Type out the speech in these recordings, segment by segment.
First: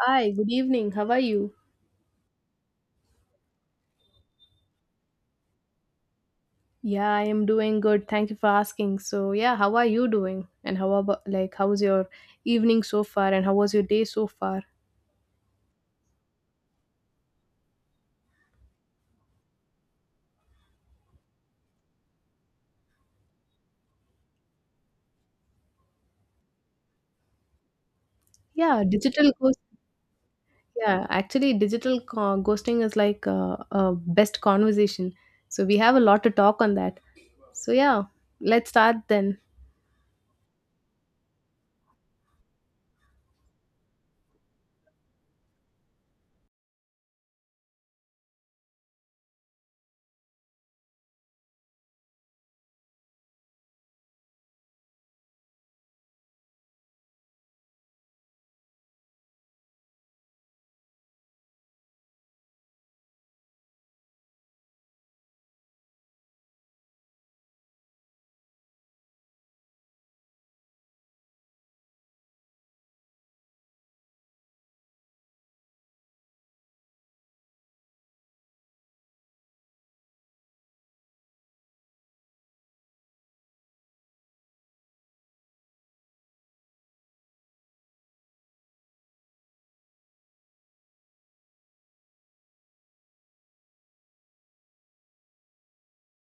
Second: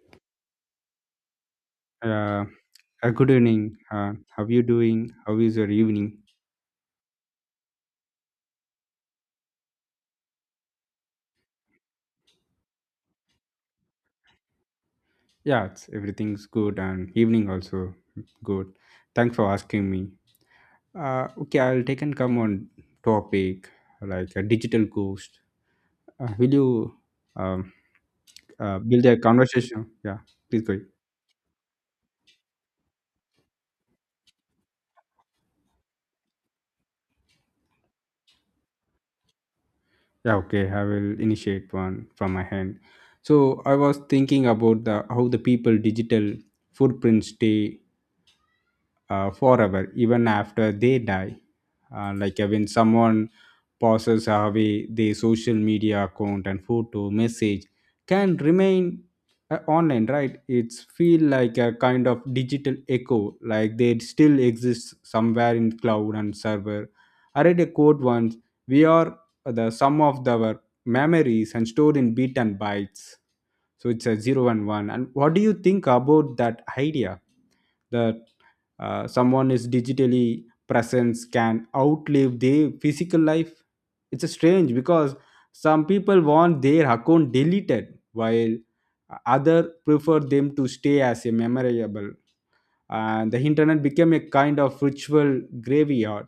Hi, good evening. How are you? Uh, Good evening. How you doing? How is your evening? Yeah, I am doing good. Thank you for asking. So, yeah, how are you doing? And how about like how's your evening so far, and how was your day so far? Everything's good and evening also good. Thanks for asking me. Okay, I'll take and come on topic like a digital ghost. Will you um, Yeah, build a digital ghost. conversation? Yeah, please go ahead. Yeah, actually digital ghosting is like a best conversation. So, we have a lot to talk on that. So, yeah, let's start then. Yeah, okay. I will initiate one from my hand. So I was thinking about the how the people digital footprints stay forever, even after they die. When someone passes away, their social media account and photo message can remain online, right? It's feel like a kind of digital echo, like they still exist somewhere in cloud and server. I read a quote once: "We are the sum of our memories and stored in bit and bytes." So it's a zero and one. And what do you think about that idea? The Someone is digitally presence can outlive their physical life. It's strange because some people want their account deleted, while others prefer them to stay as a memorable, and the internet became a kind of ritual graveyard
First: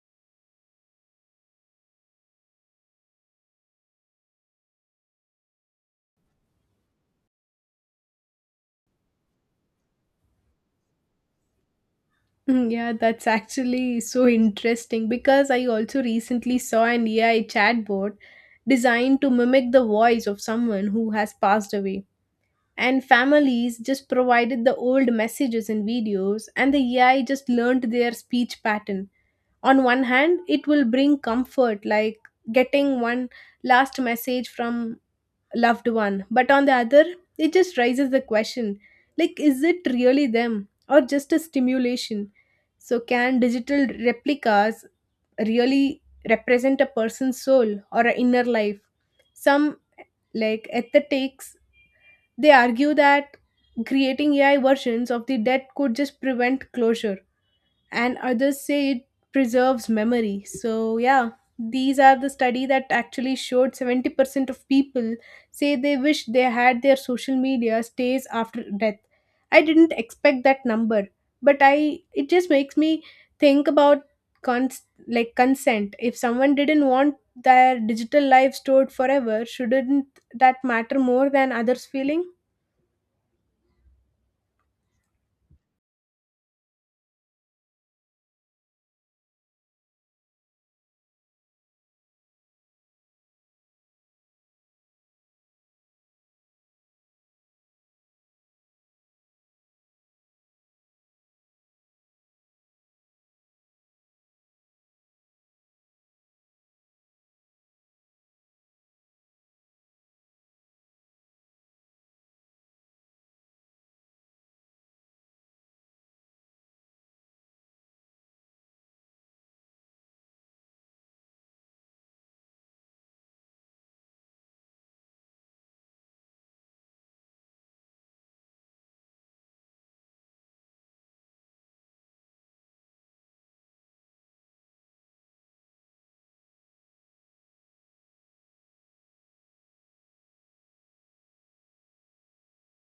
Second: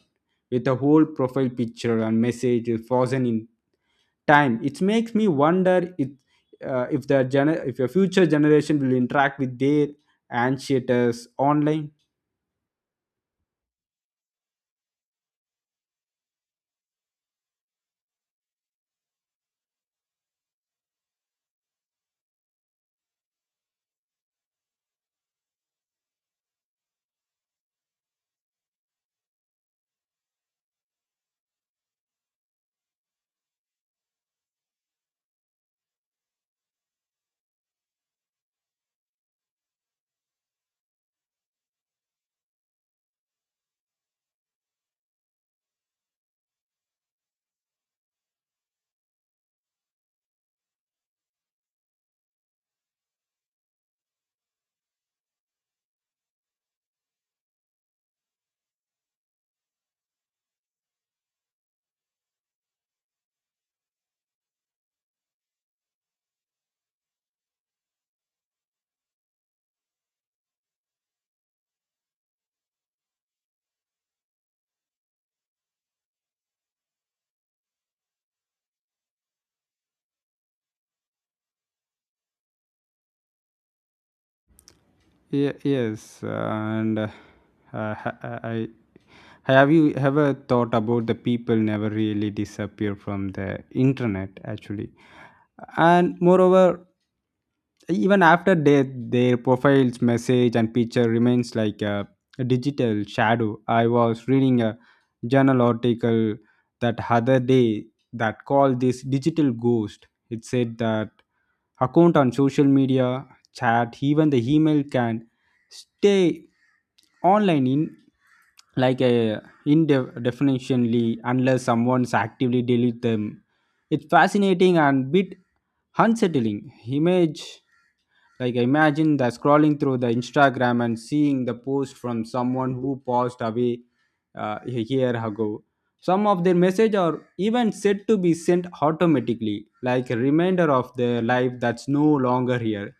with a whole profile picture and message frozen in time. It makes me wonder if the if your future generation will interact with their ancestors online. Mm, yeah, that's actually so interesting because I also recently saw an AI chatbot designed to mimic the voice of someone who has passed away. And families just provided the old messages and videos, and the AI just learned their speech pattern. On one hand, it will bring comfort, like getting one last message from loved one, but on the other, it just raises the question, like, is it really them or just a stimulation? So can digital replicas really represent a person's soul or an inner life? Some like aesthetics, they argue that creating AI versions of the dead could just prevent closure, and others say it preserves memory. So, yeah, these are the study that actually showed 70% of people say they wish they had their social media stays after death. I didn't expect that number, but I it just makes me think about like consent. If someone didn't want their digital life stored forever, shouldn't that matter more than others' feeling? Yes, and ha- I have you ever thought about the people never really disappear from the internet actually, and moreover, even after death, their profiles, message, and picture remains like a digital shadow. I was reading a journal article that other day that called this digital ghost. It said that account on social media chat even the email can stay online in like a indefinitely unless someone's actively delete them. It's fascinating and bit unsettling image, like imagine the scrolling through the Instagram and seeing the post from someone who passed away a year ago. Some of their message are even said to be sent automatically like a reminder of their life that's no longer here.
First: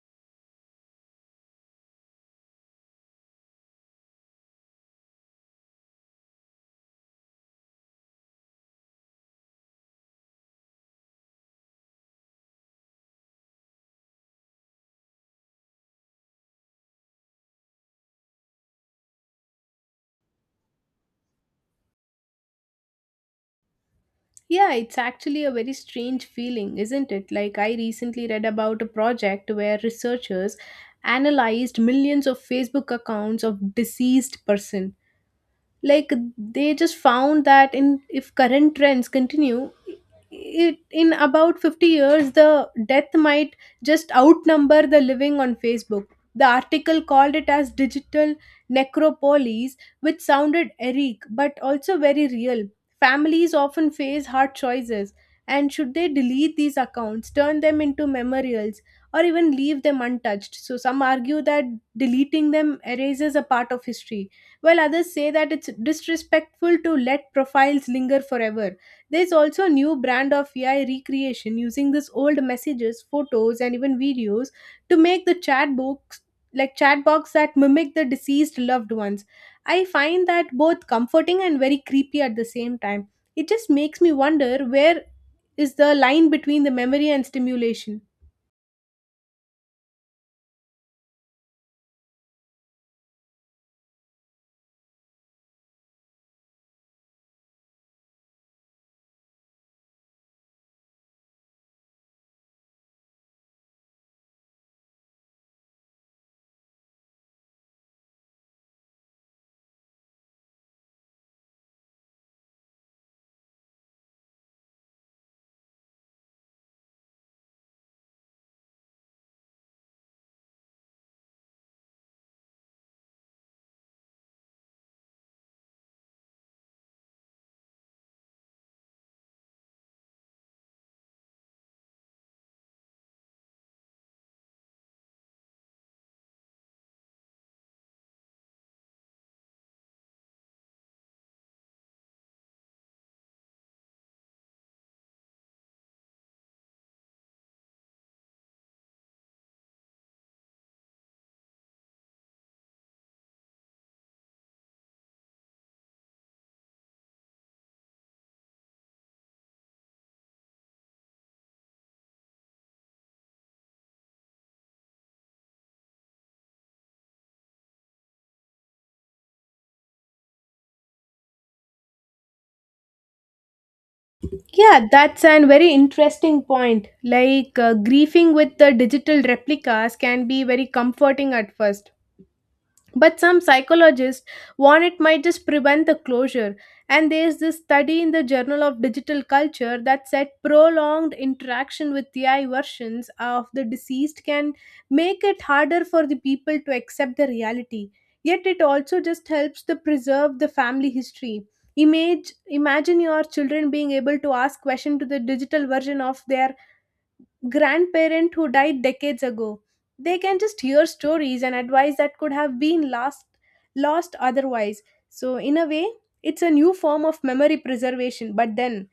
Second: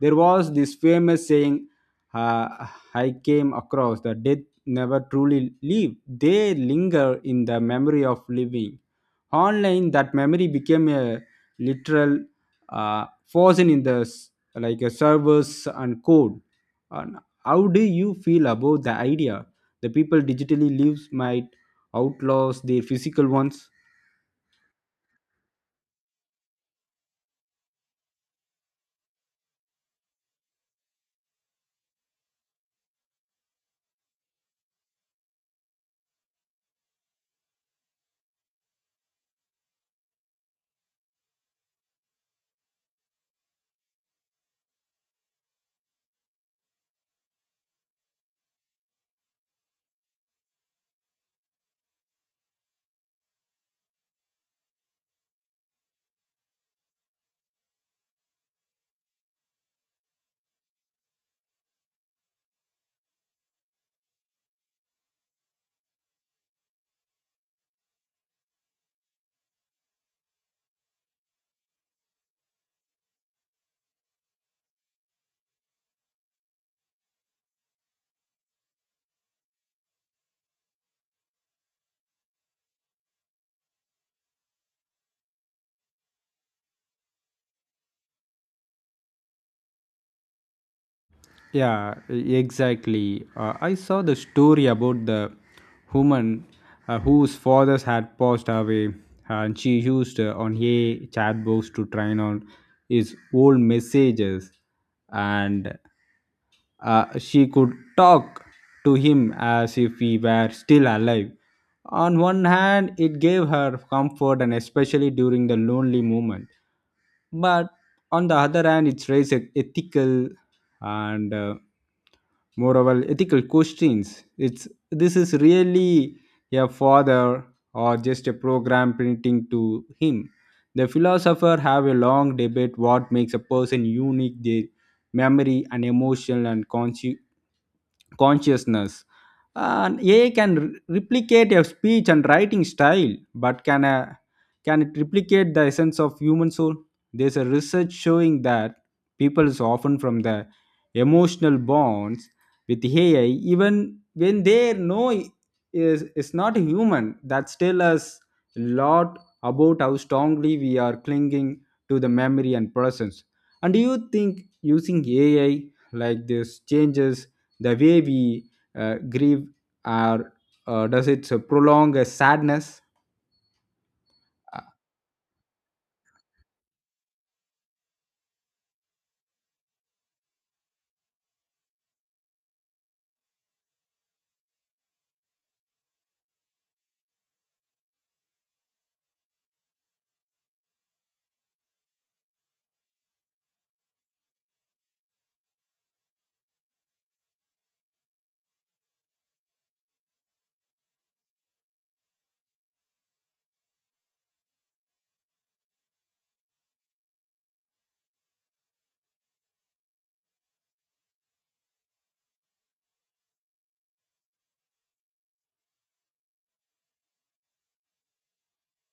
There was this famous saying, uh, I came across, the dead never truly leave, they linger in the memory of living. Online, that memory became a literal force in the like a servers and code. And how do you feel about the idea? The people digitally lives might outlaws their physical ones. Yeah, it's actually a very strange feeling, isn't it? Like, I recently read about a project where researchers analyzed millions of Facebook accounts of deceased person. Like, they just found that in if current trends continue, it in about 50 years the death might just outnumber the living on Facebook. The article called it as digital necropolis, which sounded eric but also very real. Families often face hard choices, and should they delete these accounts, turn them into memorials, or even leave them untouched? So some argue that deleting them erases a part of history, while others say that it's disrespectful to let profiles linger forever. There's also a new brand of AI recreation using these old messages, photos, and even videos to make the chat box, like chat box that mimic the deceased loved ones. I find that both comforting and very creepy at the same time. It just makes me wonder where is the line between the memory and stimulation. Yeah, exactly. I saw the story about the woman whose fathers had passed away, and she used on a chat box to train on his old messages, and she could talk to him as if he were still alive. On one hand, it gave her comfort, and especially during the lonely moment, but on the other hand it raises ethical and moral ethical questions. It's this is really a father or just a program printing to him? The philosopher have a long debate what makes a person unique, their memory and emotional and consciousness. And AI can replicate a speech and writing style, but can it replicate the essence of human soul? There's a research showing that people is often from the emotional bonds with AI, even when they know is not human. That tells us a lot about how strongly we are clinging to the memory and presence. And do you think using AI like this changes the way we grieve, or does it prolong a sadness? Yeah, that's an very interesting point. Like, grieving with the digital replicas can be very comforting at first. But some psychologists warn it might just prevent the closure. And there's this study in the Journal of Digital Culture that said prolonged interaction with AI versions of the deceased can make it harder for the people to accept the reality. Yet it also just helps to preserve the family history. Imagine your children being able to ask questions to the digital version of their grandparent who died decades ago. They can just hear stories and advice that could have been lost otherwise. So, in a way, it's a new form of memory preservation. But then,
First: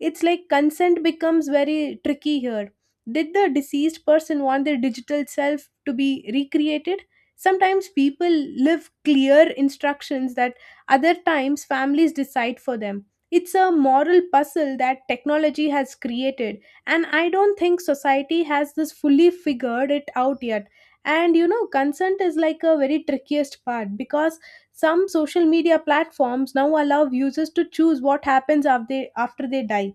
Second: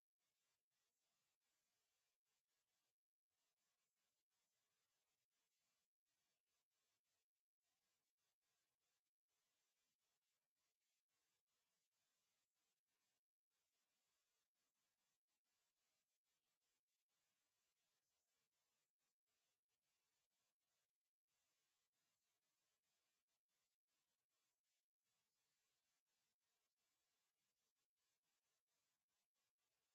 it's like consent becomes very tricky here. Did the deceased person want their digital self to be recreated? Sometimes people live clear instructions, that other times families decide for them. It's a moral puzzle that technology has created, and I don't think society has this fully figured it out yet. And you know, consent is like a very trickiest part, because some social media platforms now allow users to choose what happens after they die.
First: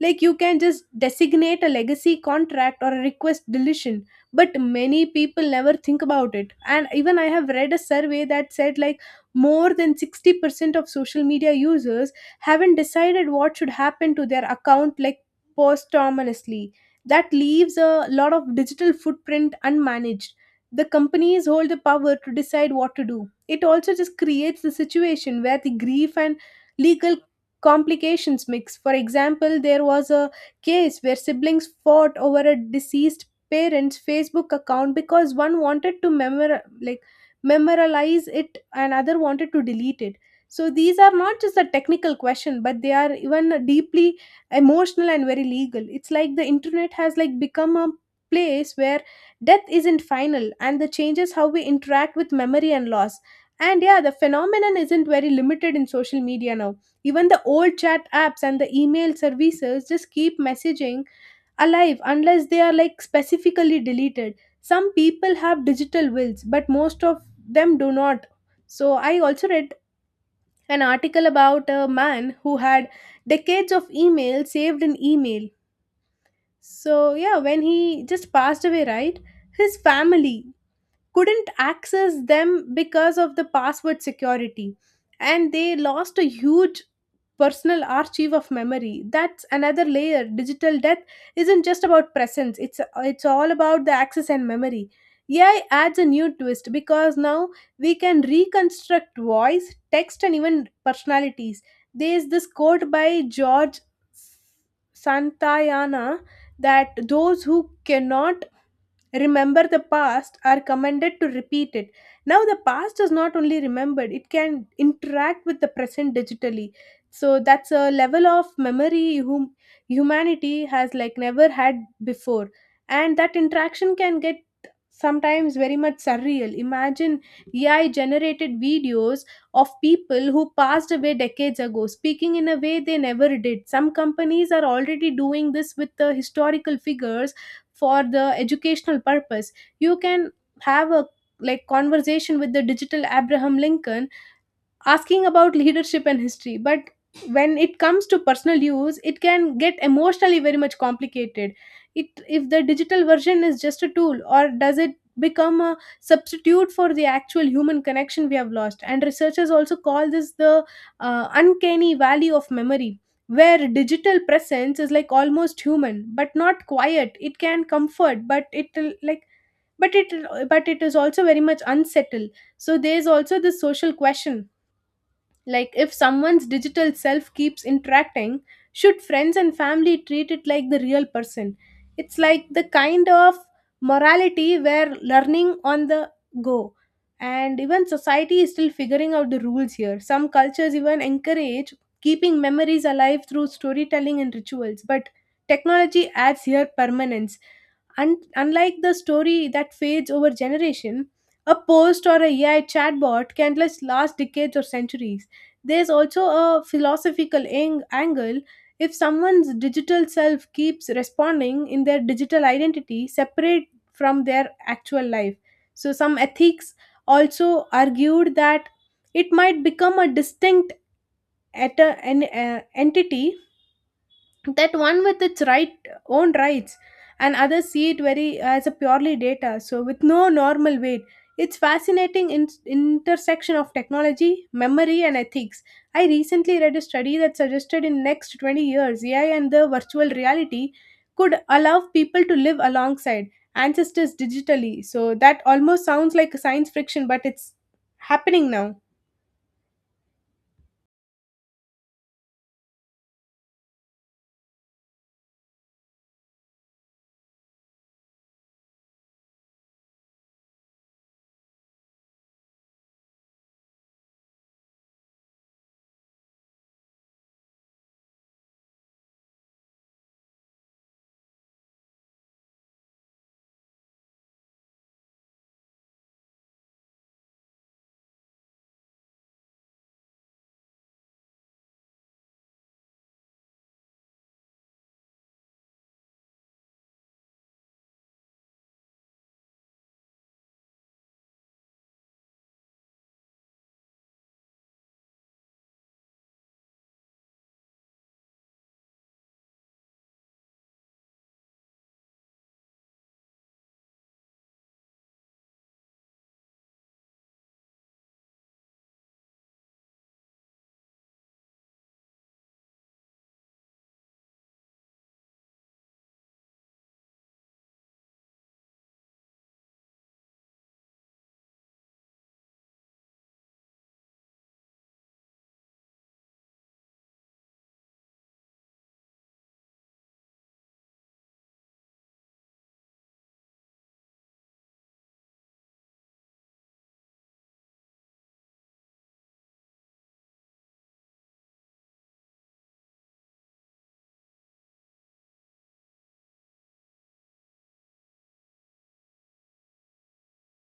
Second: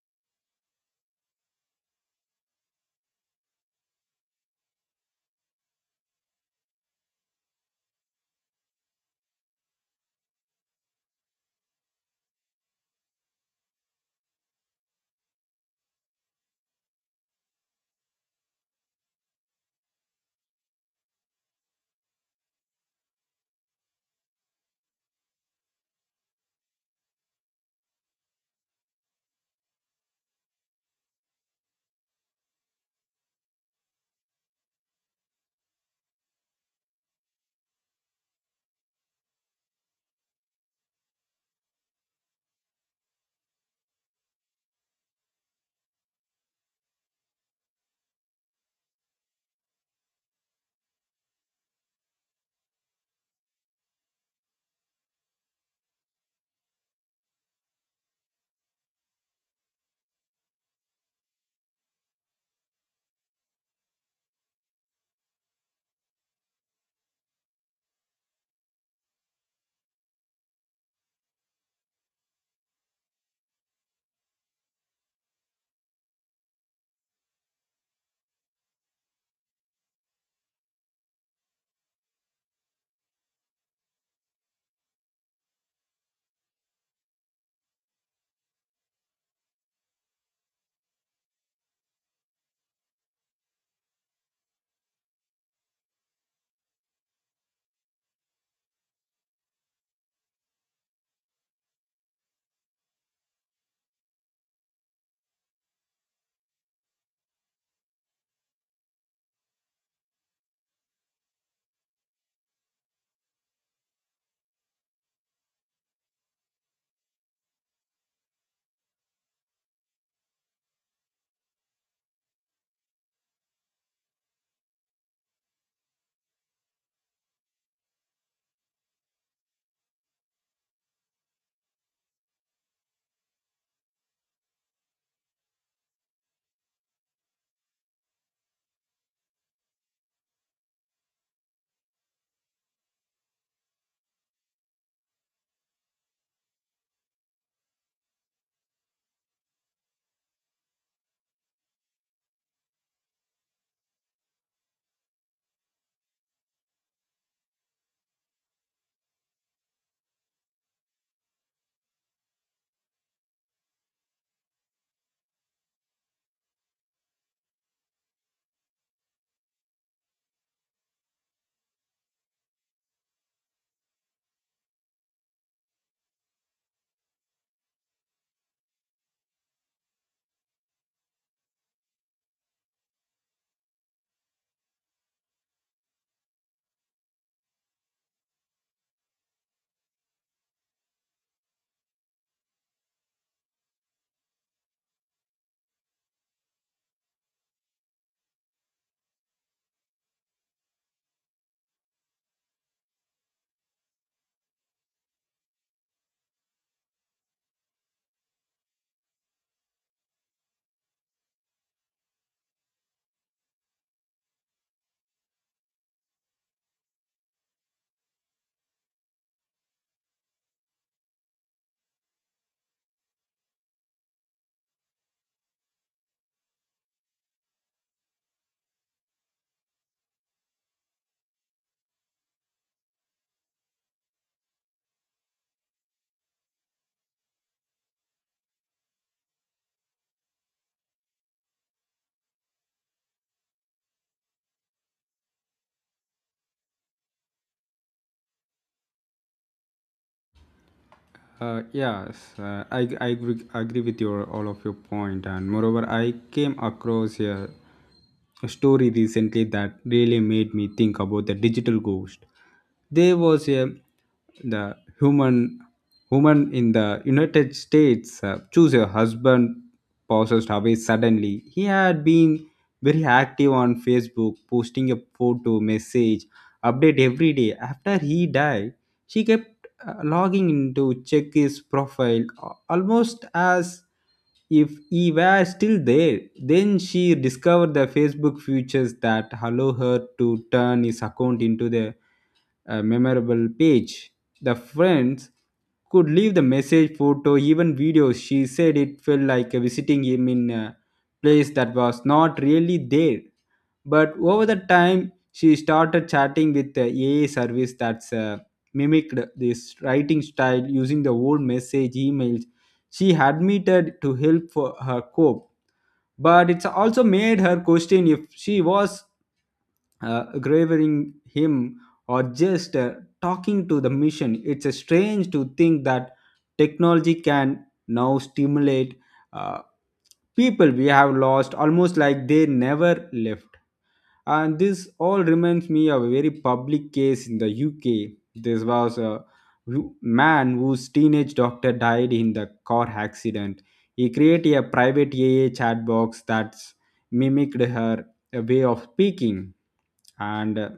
Like, you can just designate a legacy contract or a request deletion. But many people never think about it, and even I have read a survey that said, like, more than 60% of social media users haven't decided what should happen to their account, like, posthumously. That leaves a lot of digital footprint unmanaged. The companies hold the power to decide what to do. It also just creates the situation where the grief and legal complications mix. For example, there was a case where siblings fought over a deceased parent's Facebook account because one wanted to memorialize it and other wanted to delete it. So these are not just a technical question, but they are even deeply emotional and very legal. It's like the internet has like become a place where death isn't final, and the changes how we interact with memory and loss. And yeah, the phenomenon isn't very limited in social media now. Even the old chat apps and the email services just keep messaging alive unless they are like specifically deleted. Some people have digital wills, but most of them do not. So I also read an article about a man who had decades of email saved in email. So yeah, when he just passed away, right? His family couldn't access them because of the password security, and they lost a huge personal archive of memory. That's another layer. Digital death isn't just about presence. It's all about the access and memory. AI adds a new twist, because now we can reconstruct voice, text, and even personalities. There's this quote by George Santayana that those who cannot remember the past are commanded to repeat it. Now the past is not only remembered, it can interact with the present digitally. So that's a level of memory whom humanity has like never had before. And that interaction can get sometimes very much surreal. Imagine AI generated videos of people who passed away decades ago, speaking in a way they never did. Some companies are already doing this with the historical figures for the educational purpose. You can have a, like, conversation with the digital Abraham Lincoln, asking about leadership and history. But when it comes to personal use, it can get emotionally very much complicated. It if the digital version is just a tool, or does it become a substitute for the actual human connection we have lost? And researchers also call this the uncanny valley of memory, where digital presence is like almost human but not quiet. It can comfort, but it like but it is also very much unsettled. So there's also this social question, like, if someone's digital self keeps interacting, should friends and family treat it like the real person? It's like the kind of morality where learning on the go. And even society is still figuring out the rules here. Some cultures even encourage keeping memories alive through storytelling and rituals, but technology adds here permanence. And unlike the story that fades over generation, a post or a AI chatbot can last decades or centuries. There's also a philosophical angle. If someone's digital self keeps responding in their digital identity separate from their actual life. So, some ethics also argued that it might become a distinct et- an entity, that one with its own rights, and others see it very as a purely data, so with no normal weight. It's fascinating intersection of technology, memory, and ethics. I recently read a study that suggested in next 20 years AI and the virtual reality could allow people to live alongside ancestors digitally. So that almost sounds like a science fiction, but it's happening now. Yes, I agree with your all of your point, and moreover, I came across a story recently that really made me think about the digital ghost. There was a the human woman in the United States choose a husband possessed away suddenly. He had been very active on Facebook, posting a photo, message, update every day. After he died, she kept logging in to check his profile almost as if he were still there. Then she discovered the Facebook features that allow her to turn his account into the a memorable page. The friends could leave the message, photo, even videos. She said it felt like visiting him in a place that was not really there. But over the time, she started chatting with the AI service that's mimicked this writing style using the old message emails. She admitted to help for her cope, but it's also made her question if she was gravering him or just talking to the machine. It's a strange to think that technology can now stimulate uh, people we have lost almost like they never left. And this all reminds me of a very public case in the UK. This was a man whose teenage doctor died in the car accident. He created a private AI chat box that mimicked her a way of speaking, and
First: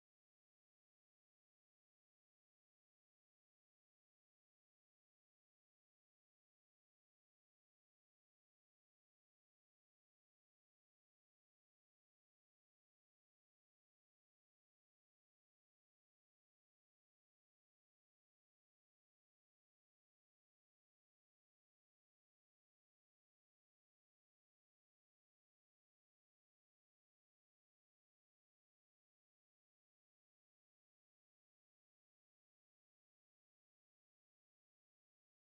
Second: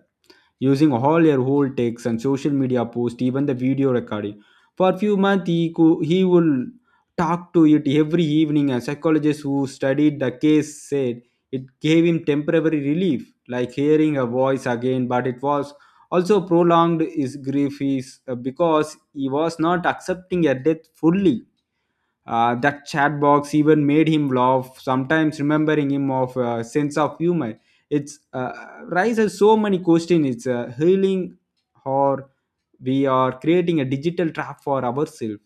using all her old texts and social media posts, even the video recording. For a few months, he would talk to it every evening, and psychologists who studied the case said it gave him temporary relief, like hearing her voice again, but it was also prolonged his grief is, because he was not accepting her death fully. That chat box even made him laugh, sometimes remembering him of a sense of humor. It's raises so many questions. It's healing, or we are creating a digital trap for ourselves.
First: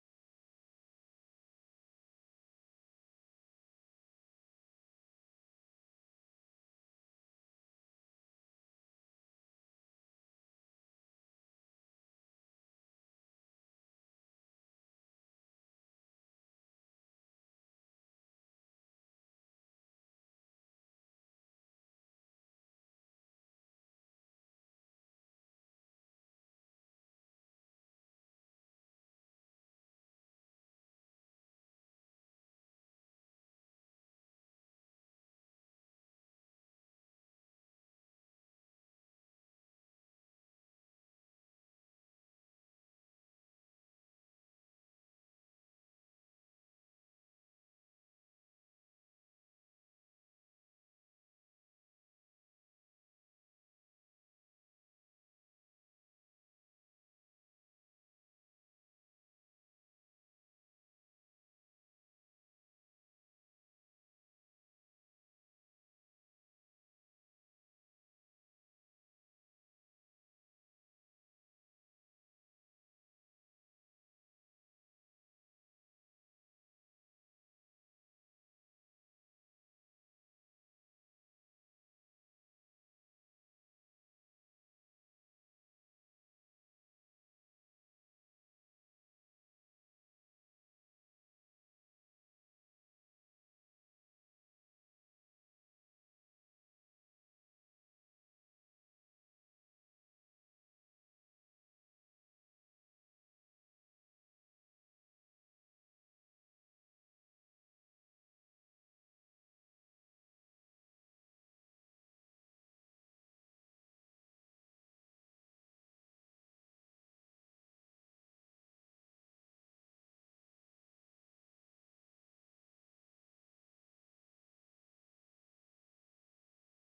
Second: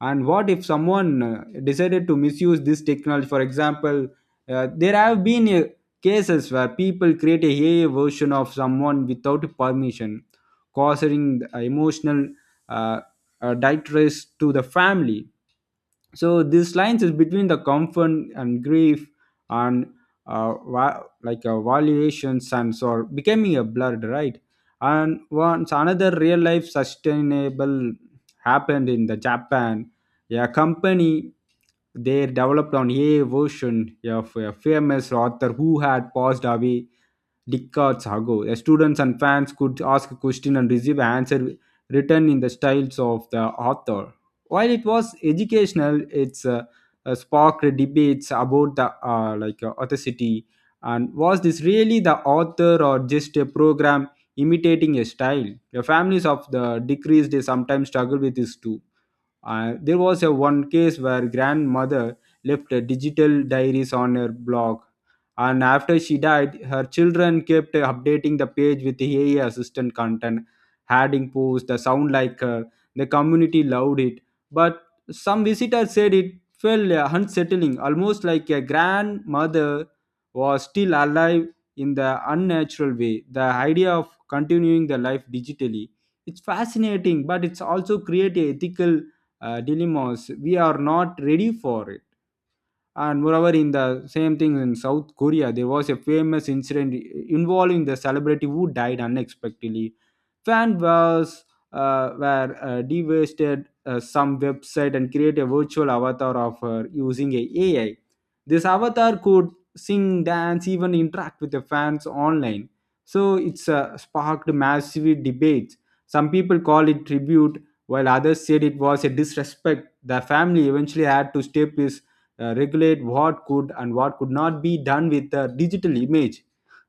And what if someone decided to misuse this technology? For example, there have been cases where people create a AI version of someone without permission, causing emotional uh, distress to the family. So this lines is between the comfort and grief, and valuations and so are becoming a blurred, right? And once another real life sustainable happened in the Japan, a company, they developed on a version of a famous author who had passed away decades ago. The students and fans could ask a question and receive an answer written in the styles of the author. While it was educational, it's sparked debates about the authenticity, and was this really the author or just a program imitating a style? The families of the decreased, they sometimes struggle with this too. There was a one case where grandmother left a digital diaries on her blog, and after she died, her children kept updating the page with AI assistant content, adding posts that sound like her. The community loved it, but some visitors said it felt unsettling, almost like a grandmother was still alive in the unnatural way. The idea of continuing the life digitally, it's fascinating but it's also create a ethical dilemmas we are not ready for it. And moreover in the same thing in South Korea, there was a famous incident involving the celebrity who died unexpectedly. Fan was were devastated. Some website and create a virtual avatar of her using a AI. This avatar could sing, dance, even interact with the fans online. So it's sparked massive debates. Some people call it tribute, while others said it was a disrespect. The family eventually had to step is regulate what could and what could not be done with the digital image.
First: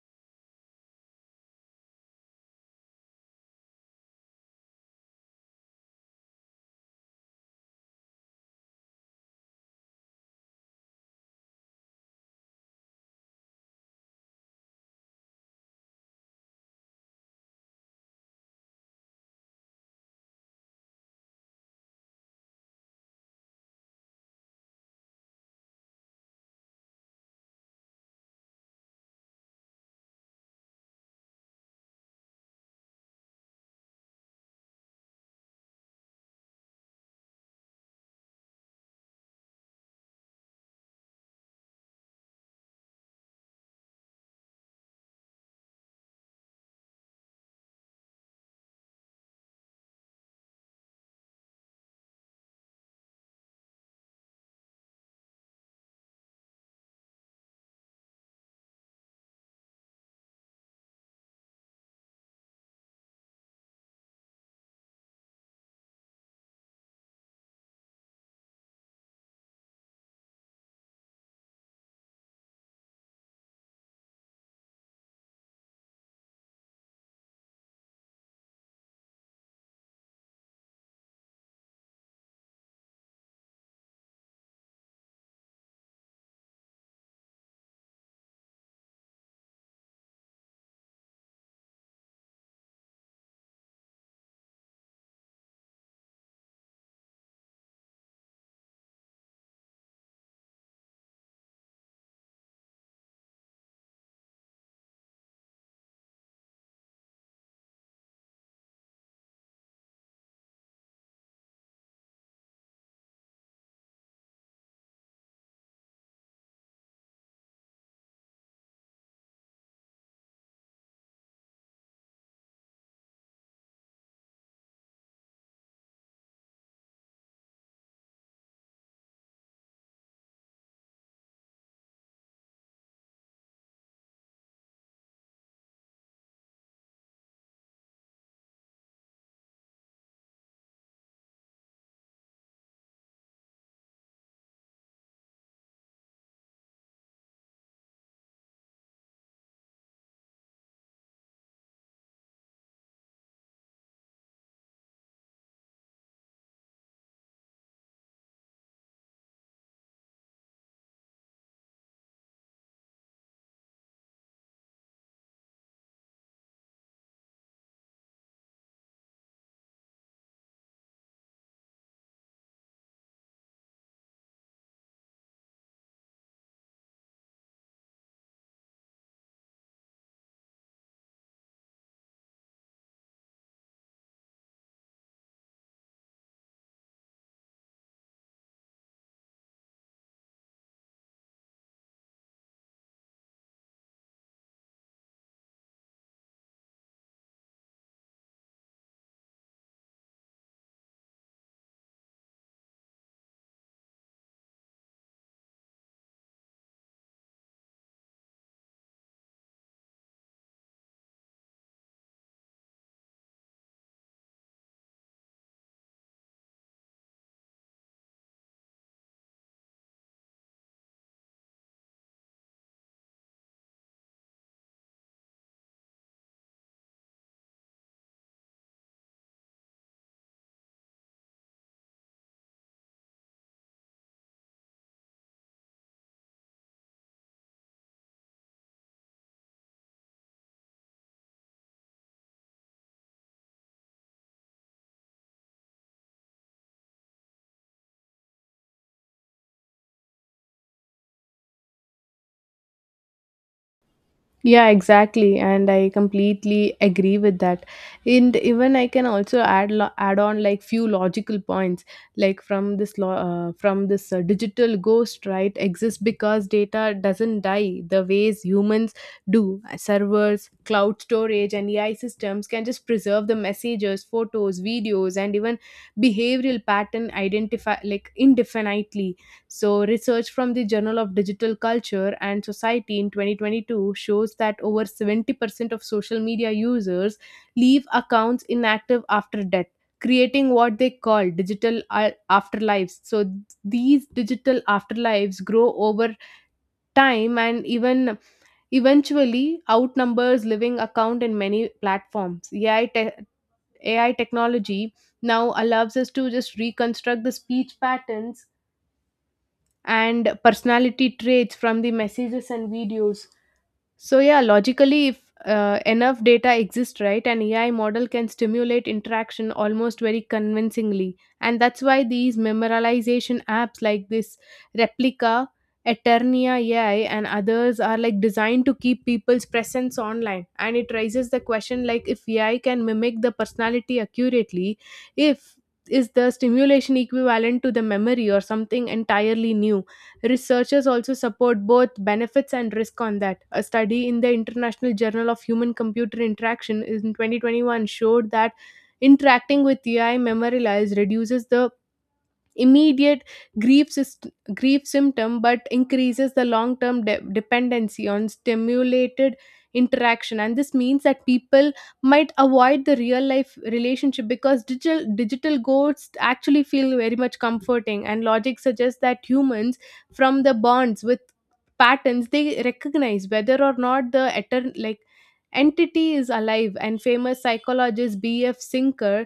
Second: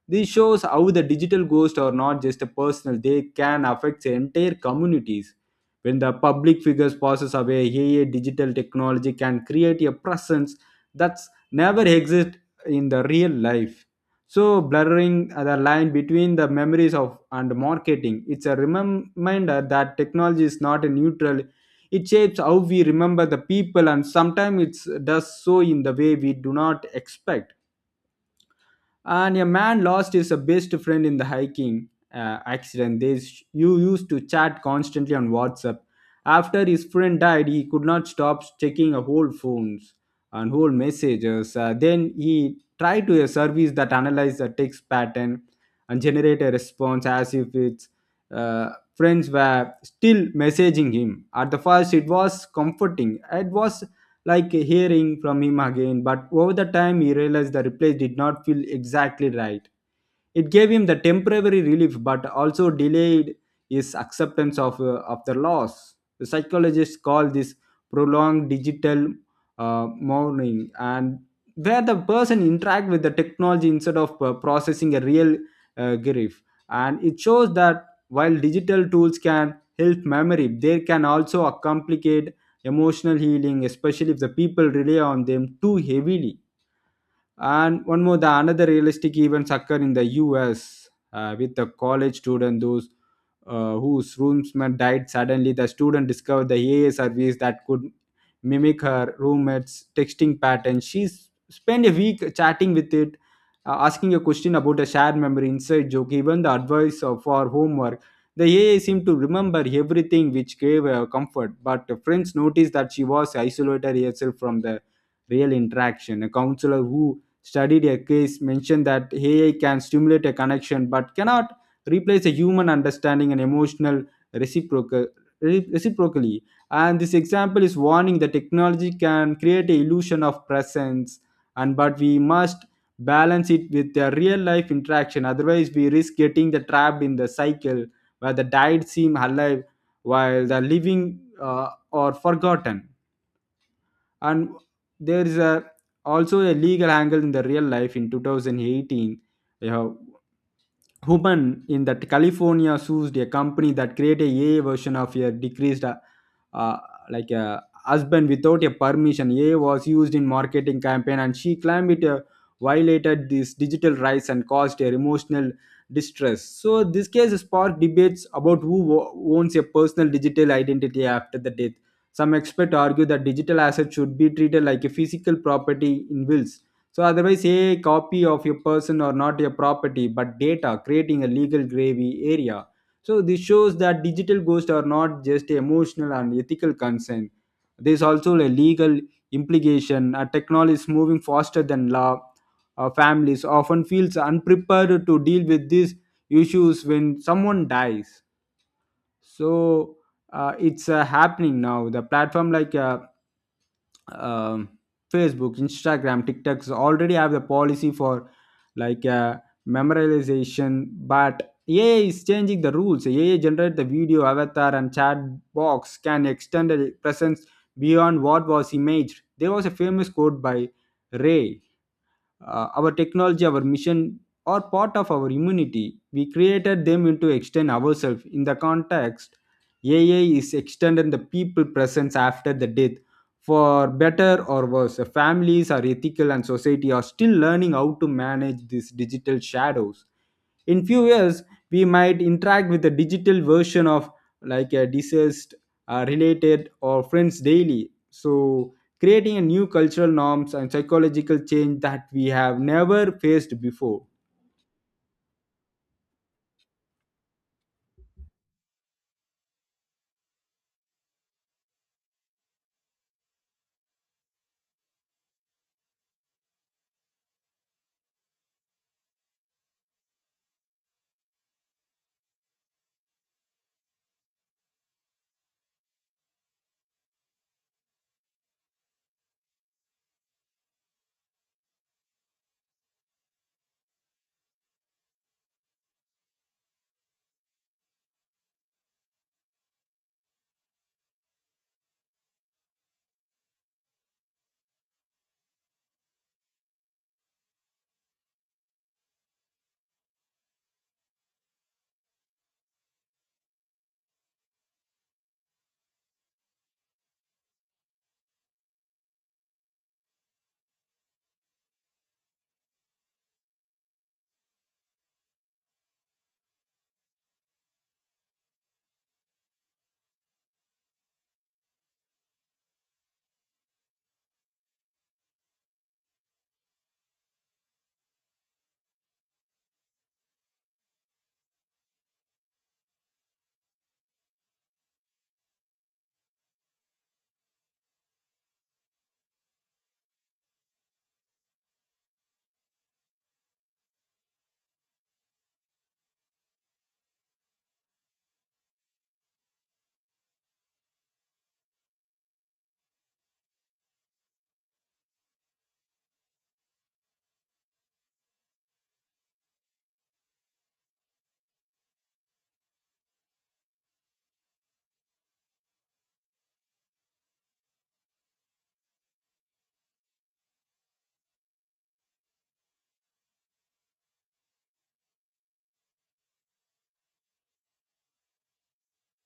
This shows how the digital ghosts are not just a personal, they can affect entire communities. When the public figures passes away, AI digital technology can create a presence that's never exists in the real life. So blurring the line between the memories of and marketing. It's a reminder that technology is not a neutral. It shapes how we remember the people, and sometimes it does so in the way we do not expect. And a man lost his best friend in the hiking accident. They sh- you used to chat constantly on WhatsApp. After his friend died, he could not stop checking whole phones and whole messages. Then he tried to a service that analyzed the text pattern and generate a response as if it's uh, friends were still messaging him. At the first it was comforting, it was like hearing from him again, but over the time he realized the replay did not feel exactly right. It gave him the temporary relief, but also delayed his acceptance of the loss. The psychologists call this prolonged digital mourning, and where the person interact with the technology instead of processing a real grief. And it shows that while digital tools can help memory, they can also complicate emotional healing, especially if the people rely on them too heavily. And one more, the another realistic events occur in the U.S. With the college student those whose roommate died suddenly. The student discovered the AI service that could mimic her roommate's texting pattern. Spent a week chatting with it, asking a question about a shared memory, inside joke, even the advice for homework. The AI seemed to remember everything, which gave her comfort. But the friends noticed that she was isolated herself from the real interaction. A counselor who studied a case mentioned that AI can stimulate a connection but cannot replace a human understanding and emotional reciprocal reciprocally. And this example is warning that technology can create a illusion of presence, and but we must balance it with the real life interaction, otherwise we risk getting the trapped in the cycle where the died seem alive while the living are forgotten. And there is a also a legal angle in the real life in 2018. A woman in that california sued a company that created a ai version of a decreased uh, like a husband without a permission. A was used in marketing campaign, and she claimed it violated these digital rights and caused her emotional distress. So this case sparked debates about who owns a personal digital identity after the death. Some experts argue that digital assets should be treated like a physical property in wills. So otherwise, a copy of a person or not a property but data, creating a legal gravy area. So this shows that digital ghosts are not just emotional and ethical concern. There's also a legal implication. A technology is moving faster than law. Families often feels unprepared to deal with these issues when someone dies. So it's happening now. The platform like um, Facebook, Instagram, TikToks already have the policy for like uh, memorization, but AI is changing the rules. AI generate the video avatar and chat box can extend the presence beyond what was imaged. There was a famous quote by Ray. Our technology, our mission or part of our immunity. We created them into extend ourselves. In the context, AI is extending the people presence after the death. For better or worse, families are ethical and society are still learning how to manage these digital shadows. In few years, we might interact with a digital version of like a deceased related or friends daily. So creating a new cultural norms and psychological change that we have never faced before. Yeah, exactly, and I completely agree with that. And even I can also add add on like few logical points, like from this law from this digital ghost right exists because data doesn't die the ways humans do. Servers, cloud storage, and AI systems can just preserve the messages, photos, videos, and even behavioral pattern identify like indefinitely. So, research from the Journal of Digital Culture and Society in 2022 shows that over 70% of social media users leave accounts inactive after death, creating what they call digital afterlives. So, these digital afterlives grow over time and even eventually outnumbers living account in many platforms. AI technology now allows us to just reconstruct the speech patterns and personality traits from the messages and videos. So yeah, logically, if enough data exists, right, an AI model can stimulate interaction almost very convincingly, and that's why these memorization apps, like this Replica, Eternia AI, and others, are like designed to keep people's presence online. And it raises the question, like, if AI can mimic the personality accurately, if is the stimulation equivalent to the memory or something entirely new? Researchers also support both benefits and risk on that. A study in the International Journal of Human Computer Interaction in 2021 showed that interacting with AI memory lies reduces the immediate grief symptom, but increases the long term dependency on stimulated interaction. And this means that people might avoid the real life relationship because digital goals actually feel very much comforting. And logic suggests that humans from the bonds with patterns they recognize, whether or not the entity is alive. And famous psychologist BF Sinker,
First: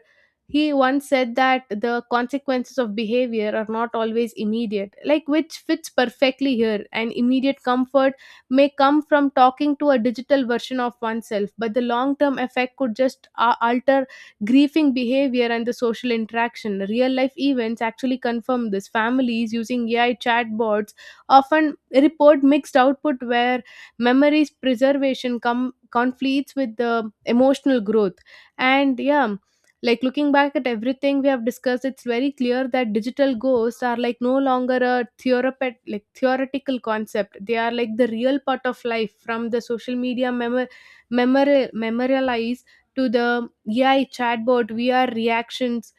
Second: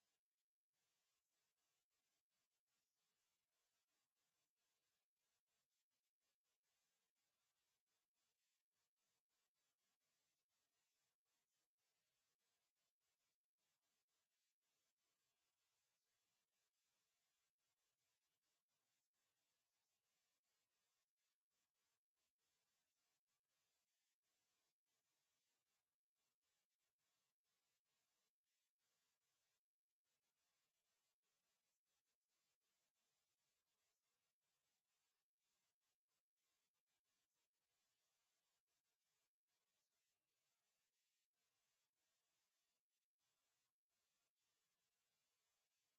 he once said that the consequences of behavior are not always immediate, like, which fits perfectly here. An immediate comfort may come from talking to a digital version of oneself, but the long term effect could just alter grieving behavior and the social interaction. Real life events actually confirm this. Families using AI chatbots often report mixed output, where memories preservation come conflicts with the emotional growth. And yeah, like, looking back at everything we have discussed, it's very clear that digital ghosts are like no longer a theorepet like theoretical concept. They are like the real part of life, from the social media memorialize to the AI chatbot VR reactions,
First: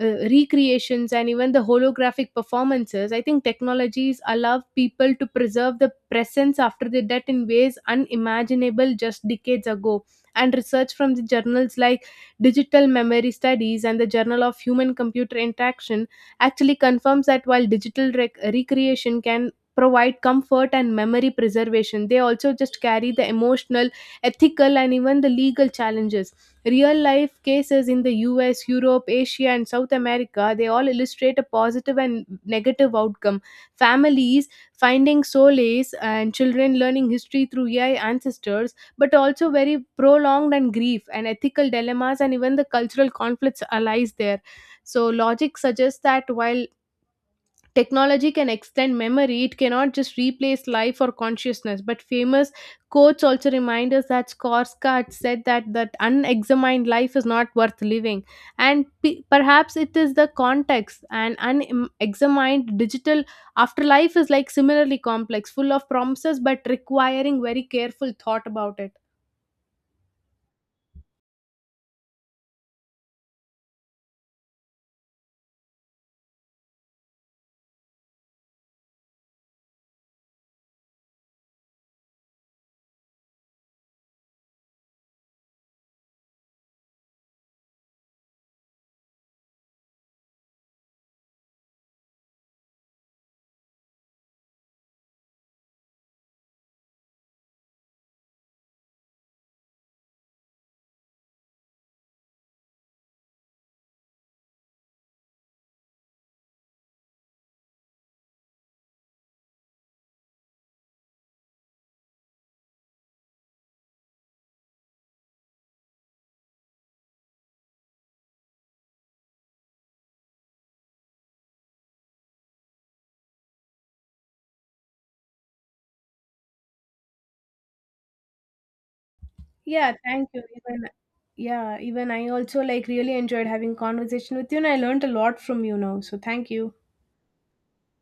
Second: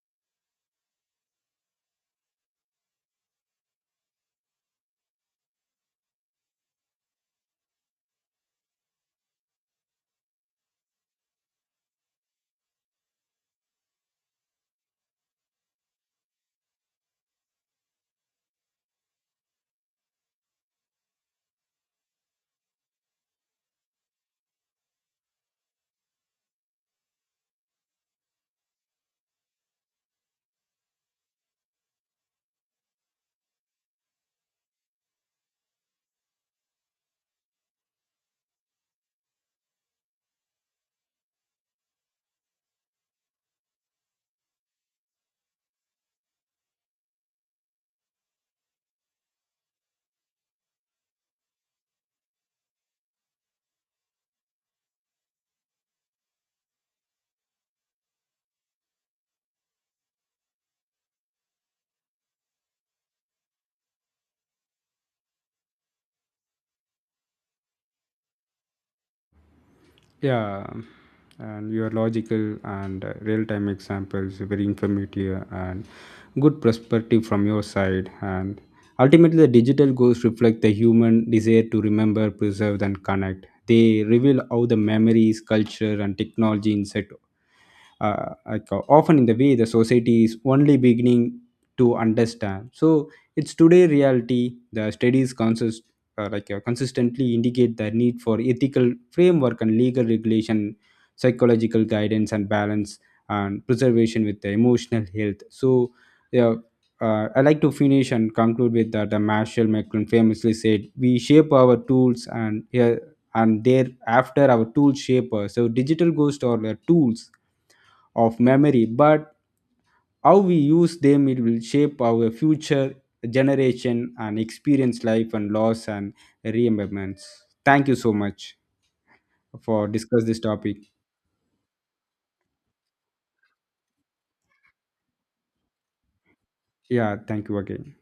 recreations, and even the holographic performances. I think technologies allow people to preserve the presence after the death in ways unimaginable just decades ago. And research from the journals like Digital Memory Studies and the Journal of Human Computer Interaction actually confirms that while digital recreation can provide comfort and memory preservation, they also just carry the emotional, ethical, and even the legal challenges. Real life cases in the US, Europe, Asia, and South America, they all illustrate a positive and negative outcome. Families finding solace and children learning history through AI ancestors, but also very prolonged and grief and ethical dilemmas and even the cultural conflicts arise there. So logic suggests that while technology can extend memory, it cannot just replace life or consciousness. But famous quotes also remind us that Skarsgård said that unexamined life is not worth living. And perhaps it is the context. An unexamined digital afterlife is like similarly complex, full of promises but requiring very careful thought about it. Yeah, and your logical and real time examples are very informative and good perspective from your side. And ultimately, the digital goals reflect the human desire to remember, preserve, and connect. They reveal how the memories, culture, and technology intersect, often in the way the society is only beginning to understand. So it's today reality. The studies consist, consistently indicate the need for ethical framework and legal regulation, psychological guidance and balance and preservation with the emotional health. So yeah, I like to finish and conclude with that the Marshall McLuhan famously said, "We shape our tools, and yeah, and thereafter our tools shape us." So digital ghosts are the tools of memory, but how we use them it will shape our future generation and experience life and loss and remembrance. Thank you so much for Yeah, discuss thank this you. topic. Even I also like really enjoyed having conversation with you and I learned a lot from you now. So thank you. Yeah, thank you again.